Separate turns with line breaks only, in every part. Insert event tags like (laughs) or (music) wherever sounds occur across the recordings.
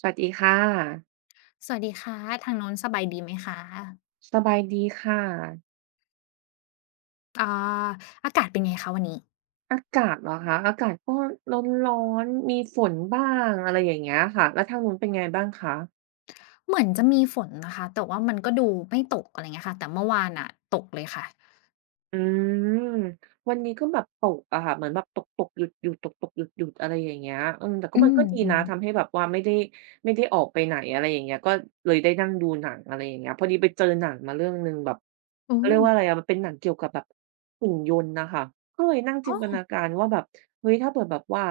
สวัสดีค่ะ
สวัสดีค่ะทางโน้นสบายดีไหมคะ
สบายดีค่ะ
อ่าอากาศเป็นไงคะวันนี้
อากาศเหรอคะ อากาศก็ร้อนๆมีฝนบ้างอะไรอย่างเงี้ยค่ะ แล้วทางนู้นเป็นไงบ้างคะ
เหมือนจะมีฝนนะคะแต่ว่ามันก็ดูไม่ตกอะไรเงี้ยค่ะแต่เมื่อวานน่ะตกเลยค่ะ
อืมวันนี้ก็แบบตกอะค่ะเหมือนแบบตกตกหยุดๆตกๆหยุดๆอะไรอย่างเงี้ยเแต่ก็
อื
มันก็ดีนะ
ม
ทำ
ๆ
ให้แบบว่าไม่ได้ออกไปไหนอะไรอย่างเงี้ยก็เลยได้นั่งดูหนังอะไรอย่างเงี้ยพอดีไปเจอหนังมาเรื่องหนึ่งแบบ
โอ้
เขาเรียกว่าอะไรอะมันเป็นหนังเกี่ยวกับแบบหุ่นยนต์นะคะก็เลยนั่งจิ
อ้
น
อ
ตนาการว่าแบบเฮ้ยถ้าเผิ่แบบว่า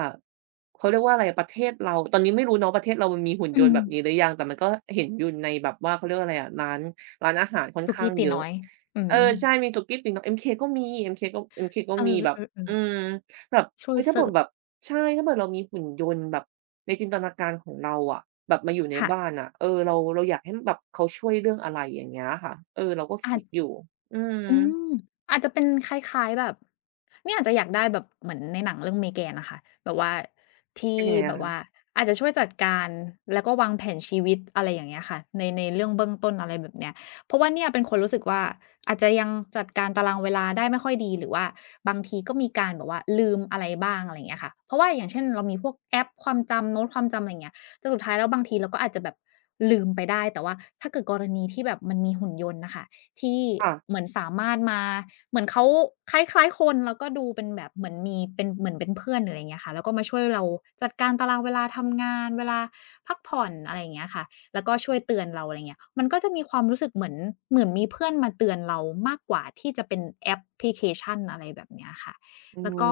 เขาเรียกว่าอะไรอประเทศเราตอนนี้ไม่รู้เนาะประเทศเรามันมีหุ่น
อื
ยนต์
ม
แบบนี้หรือยังแต่มันก็เห็นอยู่ในแบบว่าเขาเรียกว่าอะไรอะร้านอาหารค่อน
สุ
ข้าง
กี้ตี
เยอะ
น้อยอื
เอ
ม
อใช่มีสุกี้ติ่งนก MK ก็มี MK ก็ MK ก็
เอ
มีแบบ
อ
อื
ๆ
ม
ๆ
แบบ
ช่ว
อุ๊
ย
ยถ้า
เสิ
เผื่อ
ร์ฟ
แบบใช่ถ้าเผื่อเรามีหุ่นยนต์แบบในจินตนาการของเราอะแบบมาอยู่ใน
ค่ะ
บ้านน่ะเออเราอยากให้แบบเขาช่วยเรื่องอะไรอย่างเงี้ยค่ะเออเราก็
อา
คิ
จ
ดอยู่อืม
อืมอาจจะเป็นคล้ายๆแบบเนี่ยอาจจะอยากได้แบบเหมือนในหนังเรื่อง Megan อะค่ะแบบว่าที่
เป็นยังไง
แบ
อะ
บว่า
คะ
อาจจะช่วยจัดการแล้วก็วางแผนชีวิตอะไรอย่างเงี้ยค่ะในเรื่องเบื้องต้นอะไรแบบเนี้ยเพราะว่าเนี่ยเป็นคนรู้สึกว่าอาจจะยังจัดการตารางเวลาได้ไม่ค่อยดีหรือว่าบางทีก็มีการแบบว่าลืมอะไรบ้างอะไรอย่างเงี้ยค่ะเพราะว่าอย่างเช่นเรามีพวกแอปความจำโน้ตความจำอะไรอย่างเงี้ยแต่สุดท้ายแล้วบางทีเราก็อาจจะแบบลืมไปได้แต่ว่าถ้าเกิดกรณีที่แบบมันมีหุ่นยนต์น่ะค่ะ ที่
ค่ะ
เหมือนสามารถมาเหมือนเขาคล้ายๆคนแล้วก็ดูเป็นแบบเหมือนมีเป็นเหมือนเป็นเพื่อนหรืออะไรอย่างเงี้ยค่ะแล้วก็มาช่วยเราจัดการตารางเวลาทำงานเวลาพักผ่อนอะไรอย่างเงี้ยค่ะแล้วก็ช่วยเตือนเราอะไรเงี้ยมันก็จะมีความรู้สึกเหมือนเหมือนมีเพื่อนมาเตือนเรามากกว่าที่จะเป็นแอปพลิเคชันอะไรแบบเนี้ยค่ะ
อื
แล้วก็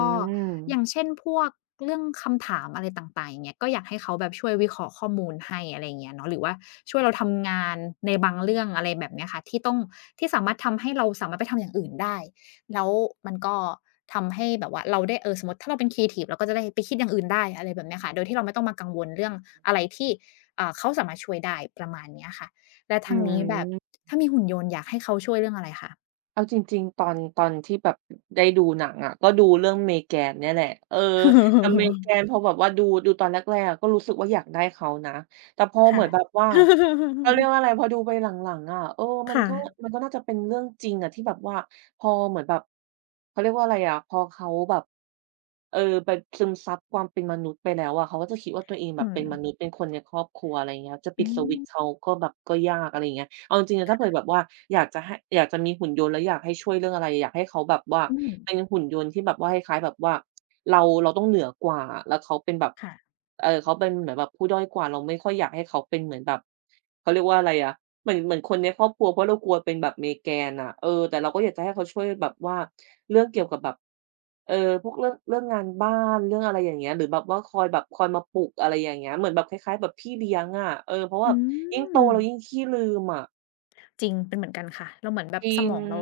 อย่างเช่นพวกเรื่องคำถามอะไรต่างๆอย่างเงี้ยก็อยากให้เขาแบบช่วยวิเคราะห์ข้อมูลให้อะไรอย่างเงี้ยเนาะหรือว่าช่วยเราทำงานในบางเรื่องอะไรแบบเนี้ยค่ะที่ต้องที่สามารถทำให้เราสามารถไปทำอย่างอื่นได้แล้วมันก็ทำให้แบบว่าเราได้เออสมมุติถ้าเราเป็นครีเอทิฟเราก็จะได้ไปคิดอย่างอื่นได้อะไรแบบเนี้ยค่ะโดยที่เราไม่ต้องมากังวลเรื่องอะไรที่เขาสามารถช่วยได้ประมาณเนี้ยค่ะและ
อื
ทางนี้แบบ
ม
ถ้ามีหุ่นยนต์อยากให้เขาช่วยเรื่องอะไรคะ
เอาจริงๆตอนที่แบบได้ดูหนังอะก็ดูเรื่อง Megan เนี่ยแหละเออแต่ Megan พ
(laughs)
อแบบว่าดูตอนแรกๆอะก็รู้สึกว่าอยากได้เขานะแต่พอเหมื
ค่ะ
อนแบบว่าเขาเรียกว่า
(laughs)
อะไรพอดูไปหลังๆอะเออมัน
ค่ะ
ก็มันก็น่าจะเป็นเรื่องจริงอะที่แบบว่าพอเหมือนแบบเขาเรียกว่าอะไรอะพอเขาแบบเออไปซึมซับความเป็นมนุษย์ไปแล้วอะเขาก็จะคิดว่าตัวเองแบ
อื
บเป็
ม
นมนุษย์เป็นคนในครอบครัวอะไรอย่างเงี้ยจะปิ
อื
ดสวิต
ม
ช์เขาก็แบบก็ยากอะไรอย่างเงี้ย เอาจริงๆนะถ้าเผื่อแบบว่าอยากจะให้อยากจะมีหุ่นยนต์แล้วอยากให้ช่วยเรื่องอะไรอยากให้เขาแบบว่า
อืม
เป็นหุ่นยนต์ที่แบบว่าคล้ายๆแบบว่าเราต้องเหนือกว่าแล้วเขาเป็นแบบ
ค่ะ
เขาเป็นเหมือนแบบผู้ด้อยกว่าเราไม่ค่อยอยากให้เขาเป็นเหมือนแบบเขาเรียกว่าอะไรอะเหมือนคนในครอบครัวเพราะเรากลัวเป็นแบบเมแกนน่ะเออแต่เราก็อยากจะให้เขาช่วยแบบว่าเรื่องเกี่ยวกับแบบเอ่อพวกเรื่องงานบ้านเรื่องอะไรอย่างเงี้ยหรือแบบว่าคอยมาปลุกอะไรอย่างเงี้ยเหมือนแบบคล้ายๆแบบพี่เลี้ยงอะเออเพราะว่า
อื
ยิ่งโต
ม
เรายิ่งขี้ลืมอะ
จริงเป็นเหมือนกันค่ะ เราเหมือนแบ
จ
บ
ริ
ส
ง
มองเรา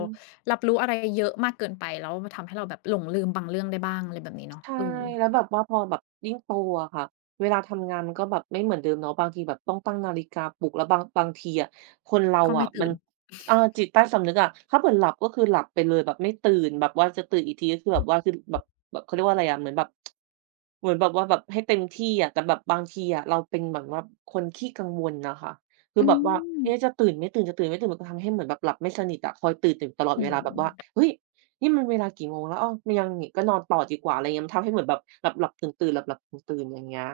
รับรู้อะไรเยอะมากเกินไปแล้วมันทำให้เราแบบหลงลืมบางเรื่องได้บ้างอะไรแบบนี้เนาะ
ใช่
เออ
แล้วแบบว่าพอแบบยิ่งโตอะค่ะเวลาทำงานมันก็แบบไม่เหมือนเดิมเนาะบางทีแบบต้องตั้งนาฬิกาปลุกแล้วบางทีอะคนเรา
ก็ไม่
อะมั
ตื่
น
น
เออจิตใต้สำนึกอะถ้าเผื่อหลับก็คือหลับไปเลยแบบไม่ตื่นแบบว่าจะตื่นอีกทีก็คือแบบว่าคือแบบเขาเรียกว่าอะไรอะเหมือนแบบเหมือนแบบว่าแบบให้เต็มที่อะแต่แบบบางทีอะเราเป็นเหมือนว่าคนขี้กังวลน่ะค่ะคือ
อื
แบบว่า
ม
เอ๊ะจะตื่นไม่ตื่นมันก็ทำให้เหมือนแบบหลับไม่สนิทอะคอยตื่นๆตลอด
อื
เวลา
ม
แบบว่าเฮ้ย นี่มันเวลากี่โมงแล้วอ้าวยังอีกก็นอนต่อดีกว่าอะไรอย่างเงี้ยมันทำให้เหมือนแบบหลับๆตื่นๆหลับๆตื่นๆอย่างเงี้ย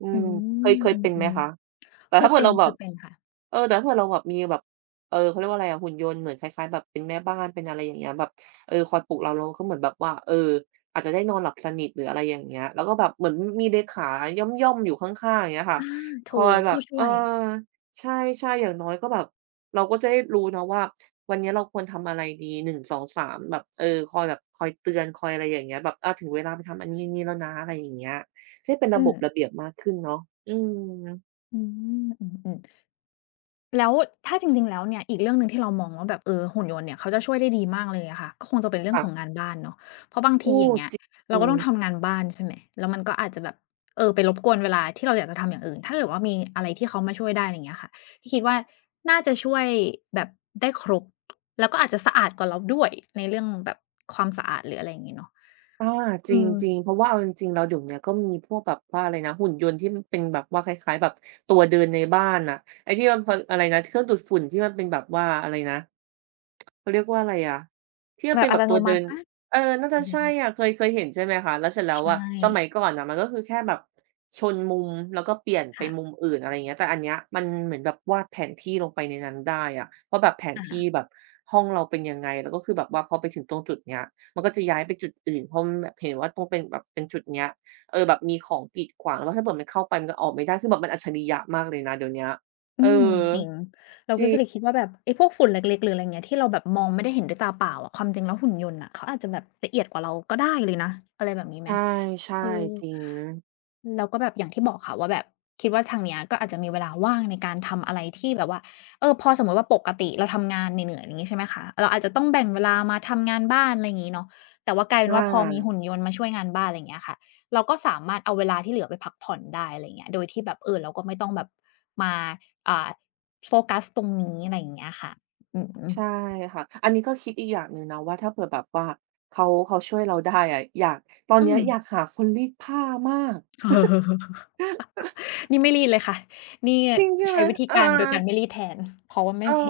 อื
อื
มเคย
ม
เค
อ
ยเป็น
ื
ไหม
ม
คะ
ๆ
แต่
เค
ถ้า
ย
เผื่อ
เป็น
เรา
ๆ
แบ
ค
บ
ยเป็นค่ะ
แต่ถ้าเผื่อเราแบบมีแบบเออเขาเรียกว่าอะไรอะหุ่นยนต์เหมือนคล้ายๆแบบเป็นแม่บ้านเป็นอะไรอย่างเงี้ยแบบเออคอยปลุกเราก็เหมือนแบบว่าเอออาจจะได้นอนหลับสนิทหรืออะไรอย่างเงี้ยแล้วก็แบบเหมือนมีเลขาย่อมๆอยู่ข้างๆอย่างเงี้ยค่ะ
อา
คอ
ถู
ย
ก
แบบ
ผู้ช่
เออ
วย
ใช่ๆอย่างน้อยก็แบบ เราก็จะได้รู้เนาะว่าวันนี้เราควรทำอะไรดี1 2 3แบบเออคอยเตือนคอยอะไรอย่างเงี้ยแบบอาถึงเวลาไปทำอันนี้ๆแล้วนะอะไรอย่างเงี้ยจะได้เป็น
อื
ระบ
ม
บระเบียบมากขึ้นเนาะอืม
อืมอือๆ แล้วถ้าจริงๆ แล้วเนี่ยอีกเรื่องหนึ่งที่เรามองว่าแบบเออหุ่นยนต์เนี่ยเขาจะช่วยได้ดีมากเลยอะค่ะก็คงจะเป็นเรื่อง
ค่ะ
ของงานบ้านเนาะเพราะบางที
โอ้
อย่างเงี้ย
จริงอื
เราก็
ม
ต้องทำงานบ้านใช่ไหมแล้วมันก็อาจจะแบบเออไปรบกวนเวลาที่เราอยากจะทำอย่างอื่นถ้าเกิดว่ามีอะไรที่เขามาช่วยได้อะไรอย่างเงี้ยค่ะพี่คิดว่าน่าจะช่วยแบบได้ครบแล้วก็อาจจะสะอาดกว่าเราด้วยในเรื่องแบบความสะอาดหรืออะไรอย่างงี้เนาะ
อาจ
อืม
ริงๆเพราะว่าเอาจริงๆแล้วเดี๋ยวเนี้ยก็มีพวกแบบว่าอะไรนะหุ่นยนต์ที่มันเป็นแบบว่าคล้ายๆแบบตัวเดินในบ้านน่ะไอ้ที่มันพอะไรนะเครื่องดูดฝุ่นที่มันเป็นแบบว่าอะไรนะ เขาเรียกว่าอะไรอะที่มัน
แบ
เป็
บ
น
อั
แบ
ต
บ
โน
ตัว
มั
เดิ
ติ
นเออน่าจะใช่อะเคยเห็นใช่ไหมคะแล้วเสร็จแล้ว
ใช่
อะสมัยก่อนน่ะมันก็คือแค่แบบชนมุมแล้วก็เปลี่ยนไป
ค่ะ
มุมอื่นอะไรอย่างเงี้ยแต่อันเนี้ยมันเหมือนแบบวาดแผนที่ลงไปในนั้นได้อะว่าแบบแผนที่แบบห้องเราเป็นยังไงแล้วก็คือแบบว่าพอไปถึงตรงจุดเนี้ยมันก็จะย้ายไปจุดอื่นเพราะมันแบบเห็นว่าตรงเป็นแบบเป็นจุดเนี้ยเออแบบมีของกีดขวางแล้วถ้าเผื่อมันเข้าไปมันก็ออกไม่ได้คือแบบมันอัจฉริยะมากเลยนะเดี๋ยวเนี้ย
อื
เออ
มจริงเราก็กเลยคิดว่าแบบไอ้พวกฝุ่นเล็กๆหรืออะไรเงี้ยที่เราแบบมองไม่ได้เห็นด้วยตาเปล่าอะความจริงแล้วหุ่นยนต์น่ะเขาอาจจะแบบละเอียดกว่าเราก็ได้เลยนะอะไรแบบนี้ไหม
ใช่
เออ
ๆจริง
แล้วก็แบบอย่างที่บอกค่ะว่าแบบคิดว่าทางเนี้ยก็อาจจะมีเวลาว่างในการทำอะไรที่แบบว่าเออพอสมมุติว่าปกติเราทำงานเหนื่อยๆอย่างงี้ใช่ไหมคะเราอาจจะต้องแบ่งเวลามาทำงานบ้านอะไรอย่างงี้เนาะแต่ว่ากลาย
อ
เป็นว่าพอมี
า
หุ่นยนต์มาช่วยงานบ้านอะไรอย่างเงี้ยค่ะเราก็สามารถเอาเวลาที่เหลือไปพักผ่อนได้อะไรอย่างเงี้ยโดยที่แบบเออเราก็ไม่ต้องแบบมาอ่าโฟกัสตรงนี้อะไรอย่างเงี้ยค่ะอือ
ใช่ค่ะ อันนี้ก็คิดอีกอย่างหนึ่งนะว่าถ้าเผื่อแบบว่าเขาช่วยเราได้อะอยากตอน
อื
เนี้ย
ม
อยากหาคนรีดผ้ามาก
นี่ไม่รีดเลยค่ะนี่
จริงใช่ไห
ใช้
ม
วิธี
เออ
การโดยการไม่รีดแทนเพราะว่า
เอ
ไม่
อ
(laughs) เห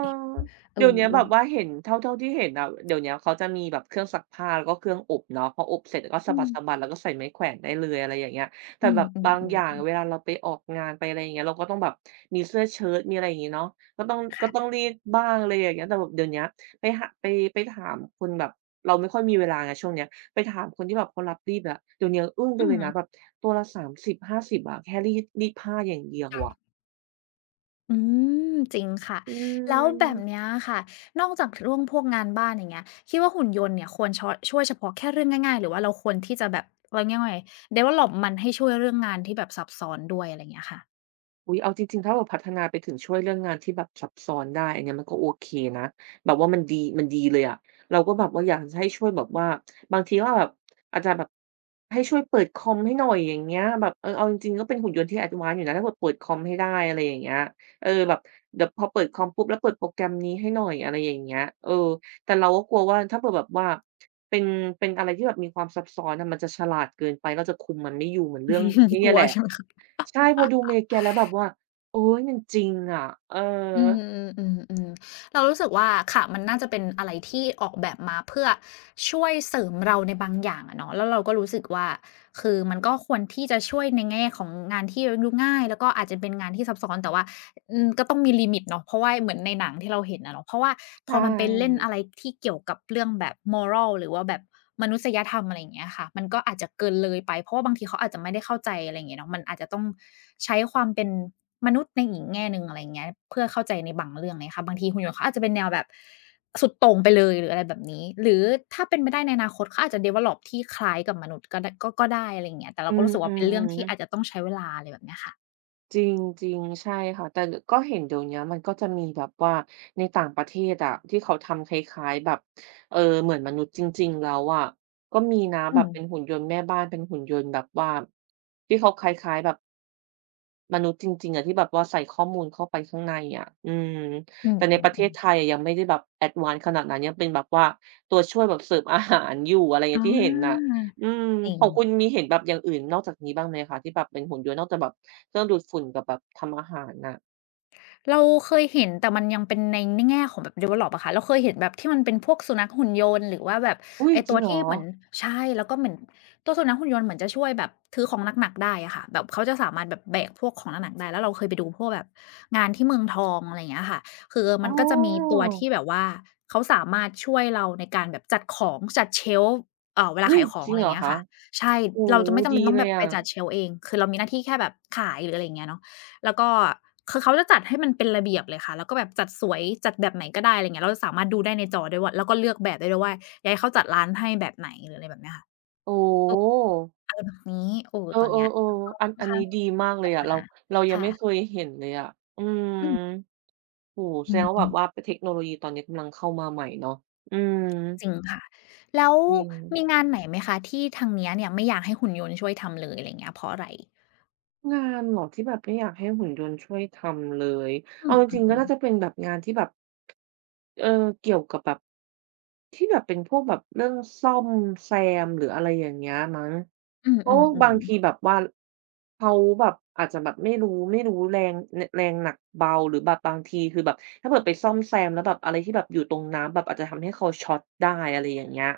เออ
เดี๋ยวเนี้ยแบบว่าเห็นเท่าที่เห็นอะเดี๋ยวเนี้ยเขาจะมีแบบเครื่องซักผ้าแล้วก็เครื่องอบเนาะพออบเสร็จก็สะ
อื
บ
ม
ัดๆแล้วก็ใส่ไม้แขวนได้เลยอะไรอย่างเงี้ยแต่
อืม
แบบบางอย่าง
ๆ
เว
ๆ
ลาเราไปออกงานไปอะไรอย่างเงี้ยเราก็ต้องแบบมีเสื้อเชิ้ตมีอะไรอย่างงี้เนาะก็ต้อง
ๆ
ก็ต้อง
ค่ะ
รีดบ้างอะไรอย่างเงี้ยแต่แบบเดี๋ยวเนี้ยไปหาไปไปถามคนแบบเราไม่ค่อยมีเวลาไงช่วงเนี้ยไปถามคนที่แบบเขารับรีดอะเดี๋ยวเนี้ยอึ้งไป
อื
เล
ม
ยนะแบบตัวละ30 50อะแค่รีดผ้าอย่างเดียวอะ
อืม จริงค่ะ
อื
แล้วแบบ
ม
เนี้ยค่ะ นอกจากเรื่องพวกงานบ้านอย่างเงี้ยคิดว่าหุ่นยนต์เนี่ยควรชอช่วยเฉพาะแค่เรื่องง่ายๆ หรือว่าเราควรที่จะแบบเราเรียกว่าไง develop มันให้ช่วยเรื่องงานที่แบบซับซ้อนด้วยอะไรอย่างเงี้ยค่ะ
อุ๊ยเอาจริงๆถ้าแบบพัฒนาไปถึงช่วยเรื่องงานที่แบบซับซ้อนได้อันเนี้ยมันก็โอเคนะแบบว่ามันดีมันดีเลยอะเราก็แบบว่าอยากจะให้ช่วยแบบว่าบางทีก็แบบอาจจะแบบให้ช่วยเปิดคอมให้หน่อยอย่างเงี้ยแบบเออเอาจริงๆก็เป็นหุ่นยนต์ที่ advance อยู่นะถ้าเกิดเปิดคอมให้ได้อะไรอย่างเงี้ยเออแบบเดี๋ยวพอเปิดคอมปุ๊บแล้วเปิดโปรแกรมนี้ให้หน่อยอะไรอย่างเงี้ยเออแต่เราก็กลัวว่าถ้าเผื่อแบบว่าเป็นเป็นอะไรที่แบบมีความซับซ้อนอะมันจะฉลาดเกินไปเราจะคุมมันไม่อยู่เหมือนเรื่องไอ้
(laughs) ก
เนี่ย
ลัว
แหละ
ใช่ไหม
ใช่พอดู Megan แล้วแบบว่าโอ๊ยมันจริงอะเออ
อืมอืมอืมเรารู้สึกว่าค่ะมันน่าจะเป็นอะไรที่ออกแบบมาเพื่อช่วยเสริมเราในบางอย่างอะเนาะแล้วเราก็รู้สึกว่าคือมันก็ควรที่จะช่วยในแง่ของงานที่ดูง่ายแล้วก็อาจจะเป็นงานที่ซับซ้อนแต่ว่า ก็ต้องมีลิมิตเนาะเพราะว่าเหมือนในหนังที่เราเห็นอะเนาะเพราะว่า
ใช
พอมันไปเล่น
่
อะไรที่เกี่ยวกับเรื่องแบบ moral หรือว่าแบบมนุษยธรรมอะไรอย่างเงี้ยค่ะมันก็อาจจะเกินเลยไปเพราะว่าบางทีเขาอาจจะไม่ได้เข้าใจอะไรอย่างเงี้ยเนาะมันอาจจะต้องใช้ความเป็นมนุษย์ในอีกแง่หนึ่งอะไรอย่างเงี้ยเพื่อเข้าใจในบางเรื่องไรค่ะบางทีหุ่นยนต์เขาอาจจะเป็นแนวแบบสุดโต่งไปเลยหรืออะไรแบบนี้หรือถ้าเป็นไปได้ในอนาคตเขาอาจจะ develop ที่คล้ายกับมนุษย์ก็ได้ก็ได้อะไรอย่างเงี้ยแต่เรา
อื
ก็รู้สึกว่าเป็นเรื่องที่อาจ
ม
จะต้องใช้เวลาอะไรแบบเนี้ยค่ะ
ๆจริงๆใช่ค่ะแต่ดก็เห็นเดี๋ยวเนี้ยมันก็จะมีแบบว่าในต่างประเทศอะที่เขาทำคล้ายๆแบบเอ่อเหมือนมนุษย์จริงๆแล้วอะก็มีนะแบ
อื
บ
ม
เป็นหุ่นยนต์แม่บ้านเป็นหุ่นยนต์แบบว่าที่เขาคล้ายๆแบบ มนุษย์จริงๆอะที่แบบว่าใส่ข้อมูลเข้าไปข้างในอะอืม
อือ
แต่ในประเทศไท
ๆๆ
ยอะยังไม่ได้แบบ a d v a n c ขนาดนั้นยังเป็นแบบว่าตัวช่วยแบบเสิร์ฟอาหารอยู่อะไรอย่างเงี้ย
อา
ที่เห็นน่ะอืมข
เง
องคุณมีเห็นแบบอย่างอื่นนอกจากนี้บ้างไหมคะที่แบบเป็นหุ่นยนต์นอกจากแบบเครื่องดูดฝุ่นกับแบบทำอาหารน่ะ
เราเคยเห็นแต่มันยังเป็นในแง่ของแบบ develop อะค่ะเราเคยเห็นแบบที่มันเป็นพวกสุนัขหุ่นยนต์หรือว่าแบบ
อุ๊ย
ไอ้
จริ
ตัว
งเหร
ที่
อ
เหมือนใช่แล้วก็เหมือนตัวสุนัขหุ่นยนต์เหมือนจะช่วยแบบถือของหนักๆได้อะค่ะแบบเขาจะสามารถแบบแบกพวกของหนักๆได้แล้วเราเคยไปดูพวกแบบงานที่เมืองทองอะไรอย่างเงี้ยค่ะคือ
อ๋
มันก็จะมี
อ
ตัวที่แบบว่าเขาสามารถช่วยเราในการแบบจัดของจัด shelf เวลา
อุ๊ย
ขายขอ
จ
ง
ริง
อะไรอ
เหร
ย่าง
อ
เงี้ย
คะ
ค่ะใช่
โอ้
เรา
โฮ
จะไม่จำเป็
ดี
นต้อง
เล
แบ
ย
บไป
อะ
จัด shelf เองคือเรามีหน้าที่แค่แบบขายหรืออะไรอย่างเงี้ยเนาะ แล้วก็คือเขาจะจัดให้มันเป็นระเบียบเลยค่ะแล้วก็แบบจัดสวยจัดแบบไหนก็ได้อะไรเงี้ยเราสามารถดูได้ในจอด้วยว่าแล้วก็เลือกแบบได้ด้วยว่าอยากให้เขาจัดร้านให้แบบไหนหรืออะไรแบบเนี้ยค่ะ
โอ้
เออ
โฮ
อะไรแบบนี้เออ
เออ
ตอนเนี้ย
ๆๆอัน
ค่อน
อัน
ข้าง
นี้ดีมากเลยอะ
ห
เรา
นา
เรายัง
ค่ะ
ไม่เคยเห็นเลยอะอืม
อืม
โอ้โฮแส
อื
ดงว่าแบ
ม
บว่าเทคโนโลยีตอนนี้กำลังเข้ามาใหม่เนาะอืม
จริงค่ะแล้ว
จริง
มีงานไหนไหมคะที่ทางเนี้ยเนี่ยไม่อยากให้หุ่นยนต์ช่วยทำเลยอะไรเงี้ยเพราะอะไร
งานเหรอที่แบบไม่อยากให้หุ่นยนต์ช่วยทำเลย
อื
เอาจริงๆก็
ม
น่า
ๆ
จะ
ๆ
เป็นแบบงานที่แบบเอ่อเกี่ยวกับแบบที่แบบเป็นพวกแบบเรื่องซ่อมแซมหรืออะไรอย่างเงี้ยมั้ง
อื
เพราะบา
ม
ง
ๆ
ที
ๆ
แบบว่าเขาแบบอาจจะแบบไม่รู้แรงหนักเบาหรือแบบบางทีคือแบบถ้าเกิดไปซ่อมแซมแล้วแบบอะไรที่แบบอยู่ตรงน้ำแบบอาจจะทำให้เขาช็อตได้อะไรอย่างเงี้ย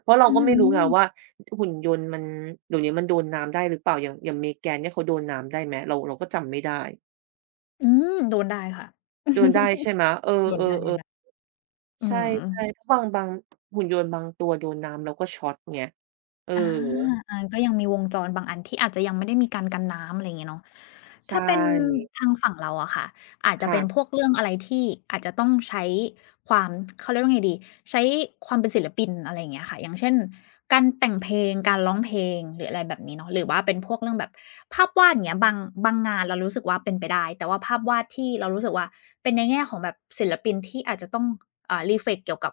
เพราะเรา
อื
ก็ไม่รู้ไงว่า
ม
หุ่นยนต์มันเดี๋ยวนี้มันโดนน้ำได้หรือเปล่าอย่าง Megan เนี่ยเขาโดนน้ำได้ไหมเราก็จำไม่ได้
อืมโดนได้ค่ะ
โดนได้ใช่
(laughs)
ไหมเออ
โดนได้
ๆ
ๆอื
ๆใช่
ม
ๆเพราะบางหุ่นยนต์บางตัวโดนน้ำแล้วก็ช็อตไงเออ
อาอาก็ยังมีวงจรบางอันที่อาจจะยังไม่ได้มีการกันน้ำอะไรอย่างเงี้ยเนาะ
ใช
ถ้าเป็น
่
ทางฝั่งเราอะค่ะอาจจะเป็นพ
ค่ะ
วกเรื่องอะไรที่อาจจะต้องใช้ความเขาเรียกว่าไงดีใช้ความเป็นศิลปินอะไรอย่างเงี้ยค่ะอย่างเช่นการแต่งเพลงการร้องเพลงหรืออะไรแบบนี้เนาะหรือว่าเป็นพวกเรื่องแบบภาพวาดอย่างเงี้ยบางงานเรารู้สึกว่าเป็นไปได้แต่ว่าภาพวาดที่เรารู้สึกว่าเป็นในแง่ของแบบศิลปินที่อาจจะต้องreflect เกี่ยวกับ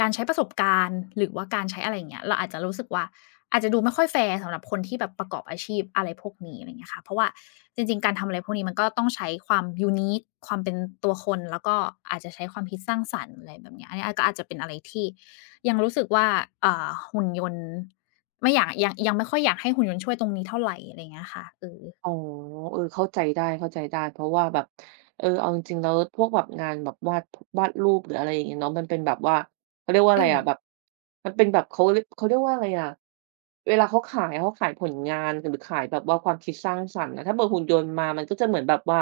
การใช้ประสบการณ์หรือว่าการใช้อะไรอย่างเงี้ยเราอาจจะรู้สึกว่า อาจจะดูไม่ค่อยแฟร์สำหรับคนที่แบบประกอบอาชีพอะไรพวกนี้อะไรเงี้ยค่ะเพราะว่าจริงๆการทำอะไรพวกนี้มันก็ต้องใช้ความ u n นิ u e ความเป็นตัวคนแล้วก็อาจจะใช้ความคิดสร้างสรรค์อะไรแบบเนี้ยอันนี้ก็อาจจะเป็นอะไรที่ยังรู้สึกว่าหุ่นยนต์ไม่อยากยังไม่ค่อยอยากให้หุ่นยนต์ช่วยตรงนี้เท่าไรอะไรเงี้ยค่ะเออ
อ๋อเออเข้าใจได้เข้าใจได้ เพราะว่าแบบเอาจริงๆแล้วพวกแบบงานแบบวาดรูปหรืออะไรอย่างเงี้ยเนาะมันเป็นแบบว่าเขาเรียกว่า
เอ
อะไร
อ
อะแบบมันเป็นแบบเขาเรียกว่าอะไรอะเวลาเขาขายผลงานหรือขายแบบว่าความคิดสร้างสรรค์อะถ้าเกิดหุ่นยนต์มามันก็จะเหมือนแบบว่า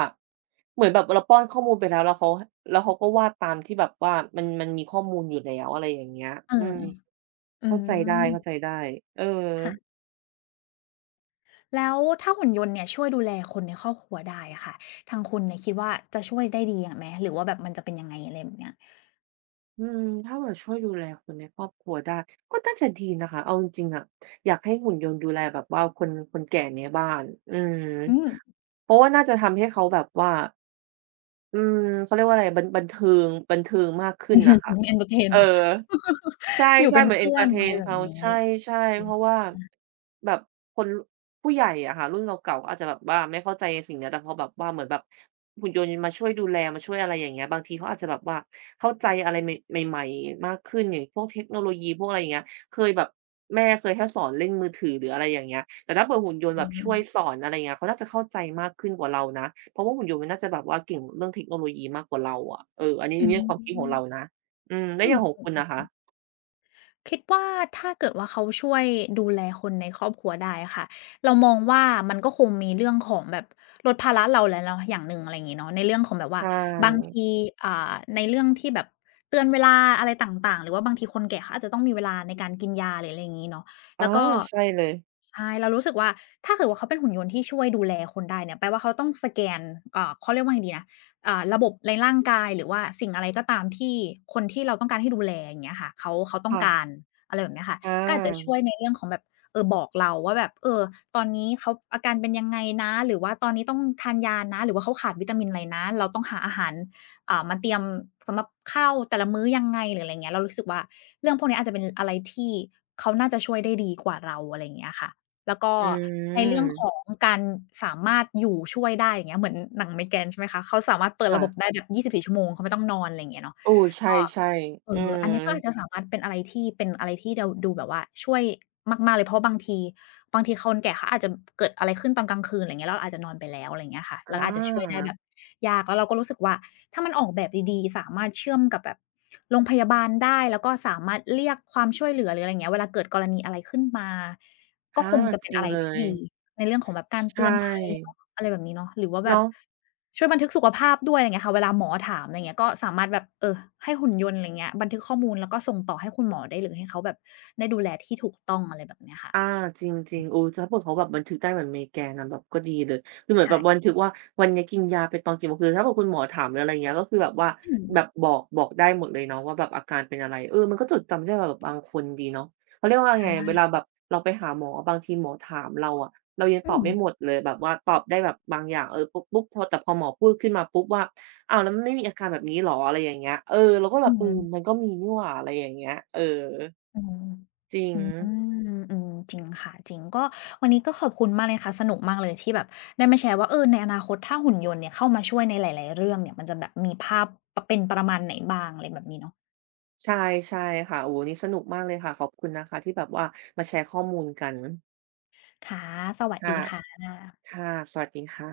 เหมือนแบบเราป้อนข้อมูลไปแล้วเขาก็วาดตามที่แบบว่ามันมีข้อมูลอยู่แล้วอะไรอย่างเงี้ย
เอ
อืม
ออื
เข้าใจได
ม
้ๆเออ
ค่ะแล้วถ้าหุ่นยนต์เนี่ยช่วยดูแลคนในครอบครัวได้อะค่ะทางคุณเนี่ยคิดว่าจะช่วยได้ดีอะไหมหรือว่าแบบมันจะเป็นยังไงอะไรแบบเนี้ย
อืมถ้าแบบ่ช่วยดูแลคนในครอบครัวได้ก็น่าจะดีนะคะเอาจริงๆอะอยากให้หุ่นยนต์ดูแลแบบว่าคนคนแก่ในบ้านอืม
อืม
เพราะว่าน่าจะทำให้เขาแบบว่า อืมเขาเรียกว่าอะไรบันเทิงบันเทิงมากขึ้นน่ะ
(laughs)
ค่ะ
เอนเตอร์เทน
เออ
เหรอ
ใช
อยู่
่
เป็
ๆ
น
เหมือนเอน
เพื่
เท
อ
อร์
น
เท
อะไร
น
แบบ
เขา
นี้
ใช่
อื
ๆเพ
อ
ราะว่าแบบคนผู้ใหญ่อะค่ะรุ่นเก่าๆก็อาจจะแบบว่าไม่เข้าใจสิ่งเนี้ยแต่พอแบบว่าเหมือนแบบหุ่นยนต์มาช่วยดูแลมาช่วยอะไรอย่างเงี้ยบางทีเขาอาจจะแบบว่าเข้าใจอะไรใหม่ใหม่ๆมากขึ้นอย่างพวกเทคโนโลยีพวกอะไรอย่างเงี้ยเคยแบบ แม่เคยแค่สอนเล่นมือถือหรืออะไรอย่างเงี้ยแต่ถ้าเผื่อหุ่นยนต์
อื
แบบช่ว
ม
ยสอนอะไรอย่างเงี้ยเขาน่าจะเข้าใจมากขึ้นกว่าเรานะเพราะว่าหุ่นยนต์มันน่าจะแบบว่าเก่งเรื่องเทคโนโลยีมากกว่าเราอะเอออันนี้
อื
อันนี้ความคิดของเรา
ม
นะอืมแล้ว
อื
อย่างของ
ม
คุณน่ะคะ
คิดว่าถ้าเกิดว่าเขาช่วยดูแลคนในครอบครัวได้อะค่ะเรามองว่ามันก็คงมีเรื่องของแบบลดภาระเราแล้วเนาะอย่างหนึ่งอะไรอย่างงี้เนาะในเรื่องของแบบว่า
ใช่
บางทีอ่าในเรื่องที่แบบเตือนเวลาอะไรต่างๆหรือว่าบางทีคนแก่เขาอาจจะต้องมีเวลาในการกินยาหรืออะไรอย่างงี้เนาะ
อ๋อ
แล้วก็
ใช่เลย
ใช่เรารู้สึกว่าถ้าเกิดว่าเขาเป็นหุ่นยนต์ที่ช่วยดูแลคนได้เนี่ยแปลว่าเขาต้องสแกนเขาเรียกว่าไงดีนะ ระบบในร่างกายหรือว่าสิ่งอะไรก็ตามที่คนที่เราต้องการให้ดูแลอย่างเงี้ยค่ะเขาต้องกา
ค่ะ
รอะไรแบบเนี้ยค่ะ
อ
ก็อาจจะช่
า
วยในเรื่องของแบบเออบอกเราว่าแบบเออตอนนี้เขาอาการเป็นยังไงนะหรือว่าตอนนี้ต้องทานยานะหรือว่าเขาขาดวิตามินอะไรนะเราต้องหาอาหารมาเตรียมสำหรับข้าวแต่ละมื้อยังไงหรืออะไรเงี้ยเรารู้สึกว่าเรื่องพวกนี้อาจจะเป็นอะไรที่เขาน่าจะช่วยได้ดีกว่าเราอะไรอย่างเงี้ยค่ะ แล้วก็
อื
ในเรื่องของ
ม
การสามารถอยู่ช่วยได้อย่างเงี้ยเหมือนหนัง "Migraine" ใช่ไหมคะเขาสามารถเปิดระบบ
ค่ะ
ได้แบบ 24 ชั่วโมงเขาไม่ต้องนอนอะไรอย่างเงี้ยเนาะ
เออใช
ก็
่ๆ
เอ
อื
ออั
ม
นนี้ก็อาจจะสามารถเป็นอะไรที่เราดูแบบว่าช่วยมากๆเลยเพราะบางทีคนแก่เขาอาจจะเกิดอะไรขึ้นตอนกลางคืนอะไรเงี้ยแล้วเราอาจจะนอนไปแล้วอะไรเงี้ยค่ะ
อ
เราอาจจะช่วยได้
า
แบบยากแล้วเราก็รู้สึกว่าถ้ามันออกแบบดีๆสามารถเชื่อมกับแบบโรงพยาบาลได้แล้วก็สามารถเรียกความช่วยเหลือหรืออะไรเงี้ยเวลาเกิดกรณีอะไรขึ้นมาก็
ค่ะ
คงจะ
จ
เป็น
ริง
อะไร
เล
ที่
ย
ดีในเรื่องของแบบการ
ใช
เตือนภัย
่
เนาะอะไรแบบนี้เนาะหรือว่าแบบ
เนาะ
ช่วยบันทึกสุขภาพด้วยอะไรเงี้ยค่ะเวลาหมอถามอะไรเงี้ยก็สามารถแบบเออให้หุ่นยนต์อะไรเงี้ยบันทึกข้อมูลแล้วก็ส่งต่อให้คุณหมอได้เลยให้เขาแบบได้ดูแลที่ถูกต้องอะไรแบบเนี้ยค่ะ
อาจริงๆโอ้ถ้าเผื่อเขาแบบบันทึกได้เหมือนเมแกนอะแบบก็ดีเลยคือเหมือน
ใช่
แบบบันทึกว่าวันนี้กินยาไปตอนกี่โมงคือถ้าเผื่อคุณหมอถามหรืออะไรอย่างเงี้ยก็คือแบบว่า
อืม
แบบบอกได้หมดเลยเนาะว่าแบบอาการเป็นอะไรเออมันก็จดจำได้ว่าแบบบางคนดีเนาะเขาเรียกว่าไง
ใช่
เวลาแบบเราไปหาหมอบางทีหมอถามเราอะเรายัง
อื
ตอบ
ม
ไม่หมดเลยแบบว่าตอบได้แบบบางอย่างเออปุ๊บๆพอแต่พอหมอพูดขึ้นมาปุ๊บว่าอ้าวแล้วมันไม่มีอาการแบบนี้เหรออะไรอย่างเงี้ยเออเราก็แบ
อื
บเอ
ม
อมันก็มีนี่หว่าอะไรอย่างเงี้ยเออ
อืม
จริง
อืมอืมจริงค่ะจริงก็วันนี้ก็ขอบคุณมากเลยค่ะสนุกมากเลยที่แบบได้มาแชร์ว่าเออในอนาคตถ้าหุ่นยนต์เนี่ยเข้ามาช่วยในหลายๆเรื่องเนี่ยมันจะแบบมีภาพปเป็นประมาณไหนบ้างอะไรแบบนี้เนาะ
ใช่ใช่ค่ะโอ้โฮวันนี้สนุกมากเลยค่ะขอบคุณนะคะที่แบบว่ามาแชร์ข้อมูลกัน
ค่ะสวัสดี
ค่ะ
ค่ะ
ค่ะสวัสดีค่ะ